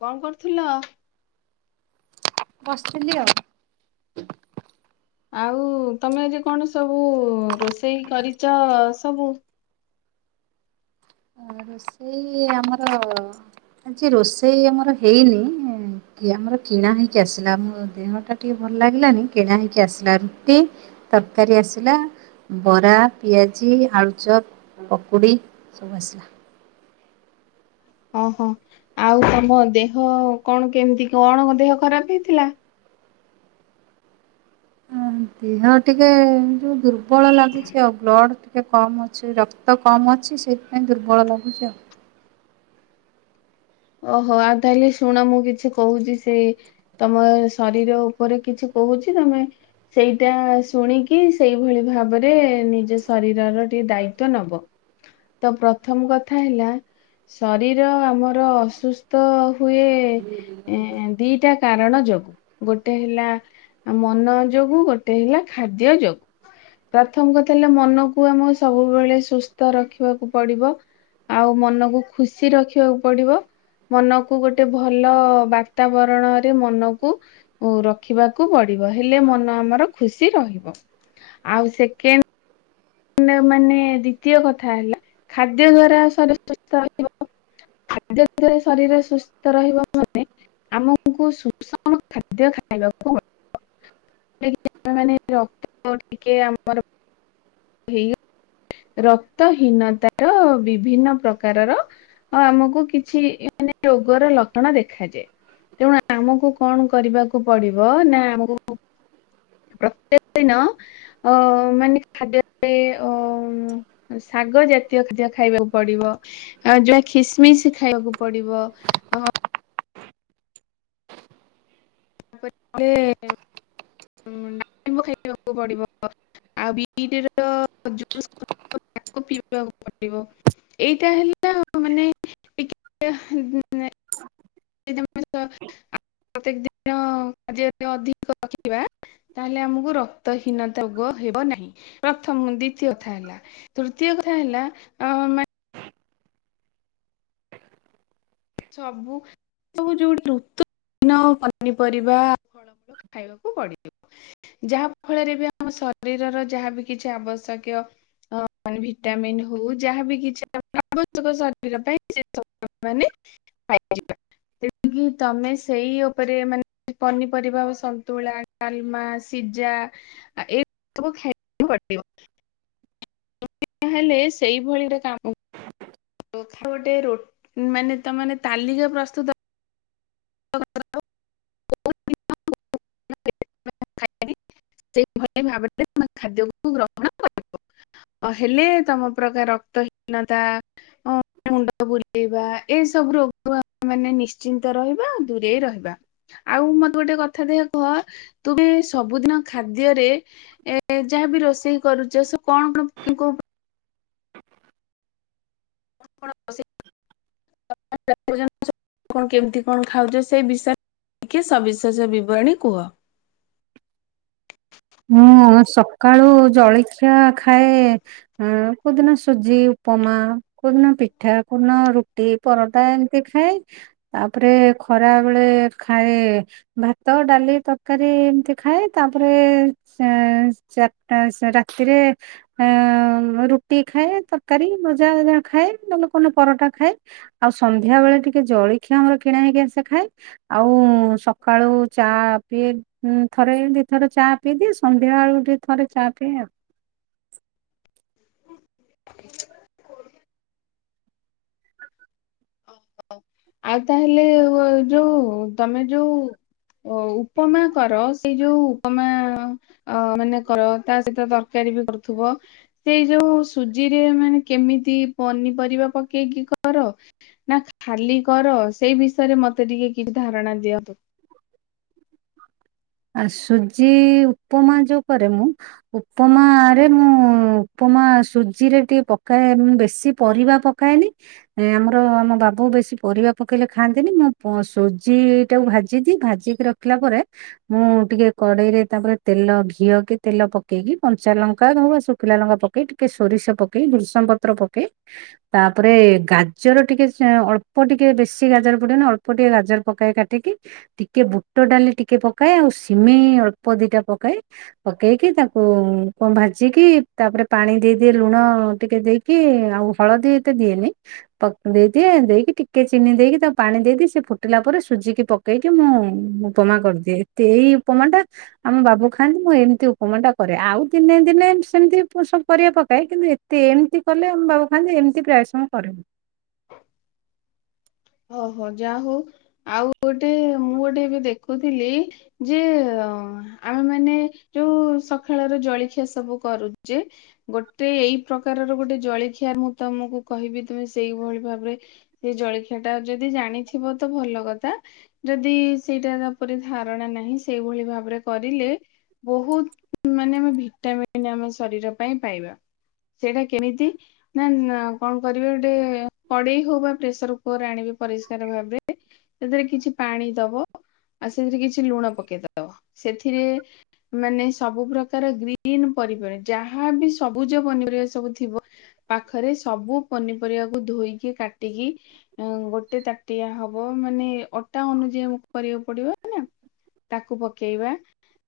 କଣ କରୁଥିଲ। ବସିଥିଲି ଆଉ। ଆଉ ତମେ ଆଜି କଣ ସବୁ ରୋଷେଇ କରିଛ ସବୁ। ରୋଷେଇ ଏଇ ଆମର ଆଜି ରୋଷେଇ ଆମର ହେଇନି ଆମର କିଣା ହେଇକି ଆସିଲା ଆମ ଦେହଟା ଟିକେ ଭଲ ଲାଗିଲାନି କିଣା ହେଇକି ଆସିଲା ରୁଟି ତରକାରୀ ଆସିଲା ବରା ପିଆଜି ଆଳୁଚପ ପକୁଡ଼ି ସବୁ ଆସିଲା। ଓହୋ ଆଉ ତମ ଦେହ କଣ କେମିତି କଣ ଦେହ ଖରାପ ହେଇଥିଲା। ଦେହ ଟିକେ ଯୋଉ ଦୁର୍ବଳ ଦୁର୍ବଳ ଲାଗୁଛି ଆଉ ବ୍ଲଡ଼ ଟି ଟିକେ କମ୍ ଅଛି ରକ୍ତ କମ୍ ଅଛି ସେଇଥିପାଇଁ ଦୁର୍ବଳ ଲାଗୁଛି ଆଉ। ଓହୋ ଆଉ ତାହେଲେ ଶୁଣ ମୁଁ କିଛି କହୁଛି ସେଇ ତମ ଶରୀର ଉପରେ କିଛି କହୁଛି ତମେ ସେଇଟା ଶୁଣିକି ସେଇଭଳି ଭାବରେ ନିଜ ଶରୀରର ଟିକେ ଦାୟିତଵ ନବ ତ ପ୍ରଥମ କଥା ହେଲା ଶରୀର ଆମର ଅସୁସ୍ଥ ହୁଏ ଦିଟା କାରଣ ଯୋଗୁ ଗୋଟେ ହେଲା ମନ ଯୋଗୁ ଗୋଟେ ହେଲା ଖାଦ୍ୟ ଯୋଗୁ ପ୍ରଥମ କଥା ହେଲେ ମନକୁ ଆମ ସବୁବେଳେ ସୁସ୍ଥ ରଖିବାକୁ ପଡିବ ଆଉ ମନକୁ ଖୁସି ରଖିବାକୁ ପଡିବ। ମନକୁ ଗୋଟେ ଭଲ ବାତାବରଣରେ ମନକୁ ରଖିବାକୁ ପଡିବ ହେଲେ ମନ ଆମର ଖୁସି ରହିବ ଆଉ ସେକେଣ୍ଡ। ମାନେ ଦ୍ଵିତୀୟ କଥା ହେଲା ଖାଦ୍ୟ ଦ୍ଵାରା ଶରୀ ସୁସ୍ଥ ରହିବ ଖାଦ୍ୟ ଦଵାରା ଶରୀର ସୁସ୍ଥ ରହିବ ମାନେ ଆମକୁ ସୁଷମ ଖାଦ୍ୟ ଖାଇବାକୁ ପଳିବାନ ରକ୍ତ ଟିକେ ଆମର ଇ ରକ୍ତ ହୀନତାର ବିଭିନ୍ନ ପ୍ରକାରର ଆମକୁ କିଛି ମାନେ ରୋଗର ଲକ୍ଷଣ ଦେଖାଯାଏ ତେଣୁ ଆମକୁ କଣ କରିବାକୁ ପଡିବ ନା ଆମକୁ ପ୍ରତ୍ୟେକ ଦିନ ଅ ମାନେ ଖାଦ୍ୟରେ ଅ ଶାଗ ଜାତୀୟ ଖାଦ୍ୟ ଖାଇବାକୁ ପଡିବ ଯାହା ଖିସମିଶ ଖାଇବାକୁ ପଡିବ ଅ ତାପରେ ଡାଳିମ୍ବ ଖାଇବାକୁ ପଡିବ ଆଉ ବିଟ ଜୁସ୍ ତାକୁ ପିଇବାକୁ ପଡିବ ଏଇଟା ହେଲା ମାନେ ଟିକେ ଦି ପ୍ରତ୍ୟେକ ଦିନ ଖାଦ୍ୟରେ ଅଧିକ ରଖିବା ତାହେଲେ ଆମକୁ ରକ୍ତହୀନତା ରୋଗ ହେବ ନାହିଁ ପ୍ରଥମ ଦ୍ଵିତୀୟ କଥା ହେଲା ତୃତୀୟ କଥା ହେଲା ସବୁ ସବୁ ଯୋଉଟ ଋତୁନ ପନିପରିବା ଫଳମୂଳ ଖାଇବାକୁ ପଡିଯିବ ଯାହା ଫଳରେ ବି ଆମ ଶରୀରର ଯାହାବ କିଛି ଆବଶ୍ୟକୀୟ ମାନେ ଭିଟାମନ୍ ହଉ ଯାହାବ କିଛି ଆବଶ୍ୟକ ଶରୀର ପାଇଁ ସେ ସୁ ମାନେ ଖି ତମେ ସେଇ ଉପରେ ମାନେ ପନିପରିବା ସନ୍ତୁଳା ଡାଲମା ସିଜା ଏଇ ସବୁ ଖାଇବାକୁ ପଡିବ। ହେଲେ ସେଇଭଳିରେ କାମ ଗୋଟେ ର ମାନେ ତମେ ତାଲିକା ପ୍ରସ୍ତୁତ ସେଭଳି ଭାବରେମେ ଖାଦ୍ୟକୁ ଗ୍ରହଣ କରିବ ହେଲେ ତମ ପ୍ରକାର ରକ୍ତହୀନତା ମୁଣ୍ଡ ବୁଲେଇବା ଏସବୁ ରୋଗ ଆମେ ମାନେ ନିଶ୍ଚିନ୍ତ ରହିବ [inaudible] ଦୂରେଇ ରହିବା ଆଉ ମତେ ଗୋଟେ କଥା ଦେ କହ ତୁମେ ସବୁଦିନ ଖାଦ୍ୟରେ ଯାହାବି ରୋଷେଇ କରୁଛ ସେ କଣ କୋ କଣ କେମିତି କଣ ଖାଉଛ ସେ ବିଷୟରେ ଟିକେ ସବିଶେଷ ବିବରଣୀ କୁହ [inaudible] ମୁଁ ସକାଳୁ ଜଳଖିଆ ଖାଏ କେଉଁଦିନ ସୁଜି ଉପମା କେଉଁଦିନ ପିଠା କେଉଁଦିନ ରୁଟି ପରଟା ଏମିତି ଖାଏ ତାପରେ ଖରା ବେଳେ ଖାଏ ଭାତ ଡାଲି ତରକାରୀ ଏମିତି ଖାଏ ତାପରେ ସେ ଚାରିଟା ରାତିରେ ରୁଟି ଖାଏ ତରକାରୀ ଭଜା ଖାଏ ନହେଲେ କହିଲ ପରଟା ଖାଏ ଆଉ ସନ୍ଧ୍ୟା ବେଳେ ଟିକେ ଜଳଖିଆ ଆମର କିଣା ହେଇକି ସେ ଖାଏ ଆଉ ସକାଳୁ ଚା ପିଏ ଥରେ ଦିଥର ଚା ପିଇଦିଏ ସନ୍ଧ୍ୟା ବେଳକୁ ଟିକେ ଥରେ ଚା ପିଇଏ ଆଉ। ହ [unintelligible] ଆଉ ତାହେଲେ ଯୋଉ ତୋମେ ଯୋଉ ଅ, ଉପ୍ ଉପମାକର ସେଇ ଯୋଉ ତୋମେ ଅ, ମାନେ କର ତା ସହିତ ତରକାରୀ ବି କରୁଥୁବ, ସେଇ ଯୋଉ ସୁଜିରେ ମାନେ କେମିତି ପନିପରିବା ପକେଇକି କର? ନା ଖାଲି କର ସେଇ ବିଷୟରେ ମୋତେ ଟିକେ କିଛି ଧାରଣା ଦିଅନ୍ତୁ। ଆ, ସୁଜି ଉପମା ଯୋଉ କରେ, ମୁଁ ଉପମାରେ ମୁଁ ଉପମା ସୁଜିରେ ଟିକେ ପକାଏ ମୁଁ ବେଶୀ ପରିବା ପକାଏନି। ଏଁ, ଆମର ଆମ ବାବୁ ବେଶୀ ପରିବା ପକେଇଲେ ଖାଆନ୍ତିନି। ମୁଁ ପ-ସୁଜି ଟାକୁ ଭାଜିଦିଏ। ଭାଜିକି ର ଖିଲା ପରେ ମୁଁ ଟିକେ କଡେଇରେ ତାପରେ ତେଲ ଘିଅ କି ତେଲ ପକେଇକି କଞ୍ଚା ଲଙ୍କା ହଉ ବା ଶୁଖିଲା ଲଙ୍କା ପକେଇ ଟିକେ ସୋରିଷ ପକେଇ ବୃସମ ପତ୍ର ପକେଇ ତାପରେ ଗାଜର ଟିକେ ସେଅଁ, ଅଳ୍ପ ଟିକେ ବେଶୀ ଗାଜର ପୁଡେନା ଅଳ୍ପ ଟିକେ ଗାଜର ପକାଏ। କାଟିକି ଟିକେ ବୁ ଟ ଡାଲି ଟିକେ ପକାଏ ଆଉ ସିମେଇ ଅଳ୍ପ ଦିଟା ପକାଏ। ପକେଇକି ତାକୁ କଣ ଭାଜିକି ତାପରେ ପାଣି ଦେଇଦିଏ। ଲୁଣ ଟିକେ ଦେଇକି ଆଉ ହଳଦୀ ଏତେ ଦିଏନି ପକ୍ ଦେଇଦିଏ ଦେଇକି ଟିକେ ଚିନି ଦେଇକି ତାକୁ ପାଣି ଦେଇଦିଏ। ସେ ଫୁଟିଲା ପରେ ସୁଜିକି ପକେଇକି ମୁଁ ମୁଁ ଉପମା କରିଦିଏ। ଏତେ ଏଇ ଉପମା ଟା ଆମ ବାବୁ ଖାଆନ୍ତି। ମୁଁ ଏମିତି ଉପମା ଟା କରେ ଆଉ ଦିନେ ଦିନେ ସେମିତି ସବୁ ପରିବା ପକାଏ। କିନ୍ତୁ ଏତେ ଏମିତି କଲେ ଆମ ବାବୁ ଖାଆନ୍ତି। ଏମିତି ପ୍ରାୟ ସମୟ କରେ ମୁଁ ଓହୋ! ଯା ହଉ ଆଉ ଗୋଟେ ମୁଁ ଗୋଟେ ଏବେ ଦେ କହୁଥିଲି ଯେ ଆମେ ମାନ ଯୋଉ ସଖାଳର ଜଳଖିଆ ସବୁ କରୁଚେ। ଗୋଟେ ଏଇ ପ୍ରକାରର ଗୋଟେ ଜଳଖିଆ ମୁଁ ତୋମକୁ କହିବି ତୁମେ ସେଇଭଳି ଭାବରେ ସେ ଜଳଖିଆ ସେଟା ଯଦି ଜାଣିଥିବ ତ ଭଲ କଥା। ଯଦି ସେଇଟା ଉପରେ ଧାରଣା ନାହିଁ। ସେଇଭଳି ଭାବରେ କରିଲେ ବହୁତ ମାନେ ଆମେ ଭିଟାମନ୍ ଆମ ଶରୀର ପାଇଁ ପାଇବା। ସେଇଟା କେମିତି ନା ଅଁ, କଣ କର ଗୋଟେ କଡେଇ ହଉ ବା ପ୍ରେସର୍ କୋଉଠୁ ଆଣିବି ପରିଷ୍କାର ଭାବେ ସେଥିରେ କିଛି ପାଣି ଦବ, ଆଉ ସେଥିରେ କିଛି ଲୁଣ ପକେଇଦବ। ସେଥିରେ ମାନେ ସବୁ ପ୍ରକାର ଗ୍ରୀନ୍ ପନିପରିବା ଯାହାବି ସବୁଜ ପନିପରିବା ସବୁ ଥିବ ପାଖରେ ସବୁ ପନିପରିବାକୁ ଧୋଇକି କାଟିକି ଅଁ, ଗୋଟେ ତାଟିଆ ହବ ମାନେ ଅଟା ଅନୁଯାୟୀ ଆମକୁ କରିବାକୁ ପଡିବ ନା। ତାକୁ ପକେଇବା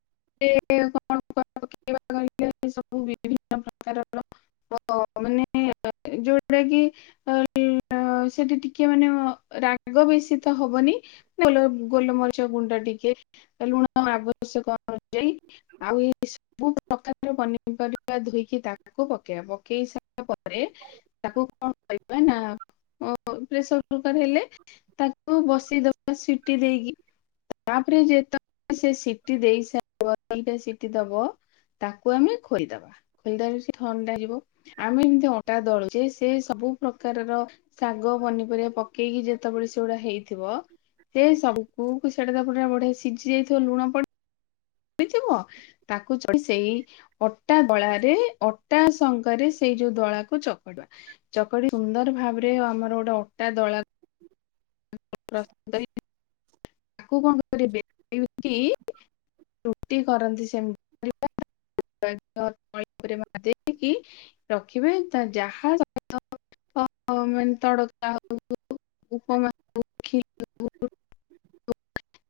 [inaudible] ଏ କଣ ସବୁ ପକେଇବା କହିଲେ, ଏଇ ସବୁ ବିଭିନ୍ନ ପ୍ରକାରର ପ- ମାନେ ଅ, ଯୋଉଟା କି [inaudible] ସେଠି ଟି କିଏ ମାନେ ମୋ ରାଗ ବେଶୀ ତ ହବନି। ନହେଲ ଗୋଲମରିଚ ଗୁଣ୍ଡ ଟିକେ, ଏ ଲୁଣ ଆବଶ୍ୟକ ଅନୁଯାୟୀ। ଆଉ ଏ ସବୁ ପ୍ରକାର ପନିପରିବା ଧୋଇକି ତାକୁ ପକେଇବା। ପକେଇ ସାରିଲା ପରେ। ତାକୁ କଣ କରିବା ନା ଅ, ପ୍ରେସର କୁକୁର୍ ହେଲେ ତାକୁ ବସେଇ ଦବା ସିଟି ଦେଇକି। ତାପରେ ଯେତ [inaudible] ସେ ସିଟି ଦେଇି ସାରିବ। ସିଟି ଦବ ତାକୁ ଆମେ ଖୋଲିଦବା। ଖୋଲିଦବା ସେ ଥଣ୍ଡା ଯିବ। ଆମେ ଏମିତି ଅଟା ଦଳୁଚେ, ସେ ସବୁ ପ୍ରକାରର ଶାଗ, ପନିପ ରେ ପକେଇକି ଯେତେବେଳେ ସେଉଡା ହେଇଥିବ, ସେ ସବୁକୁ ସେଟା ତ ପୁରା ବଢିଆ ସିଜି ଯାଇଥିବ। ଲୁଣ ପଡି [inaudible] ଥିବ, ତାକୁ [inaudible] ସେଇ ଅଟା ବଳାରେ ଅଟା ସଂ କରି ସେଇ ଯୋଉ ଦଳା କୁ ଚକଡିବା। ଚକଡି ସୁନ୍ଦର ଭାବରେ ଆମର ଗୋଟେ ଅଟା ଦଳା [inaudible] କରି, ତାକୁ କଣ କରିବେ [inaudible] ରୁଟି କରନ୍ତି ସେମ [inaudible] ଦେଇକି ରଖିବେ ତ ଯାହା [inaudible] ମାନେ ତଡକା ହଉ [inaudible] ଉପମା ତା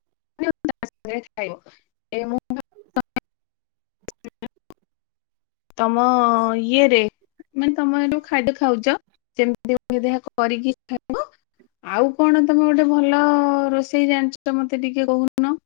[inaudible] ଖାଇବ [inaudible] ତୋମ ଇଏରେ ମାନେ ତମେ ଏ ଯୋଉ ଖାଇବା ଖାଉଚ। ସେମିତି [inaudible] କରିକି ଖାଇବ। ଆଉ କଣ ତୋମେ ଗୋଟେ ଭଲ ରୋଷେଇ ଜାଣିଛ ମୋତେ ଟିକେ କହୁନ?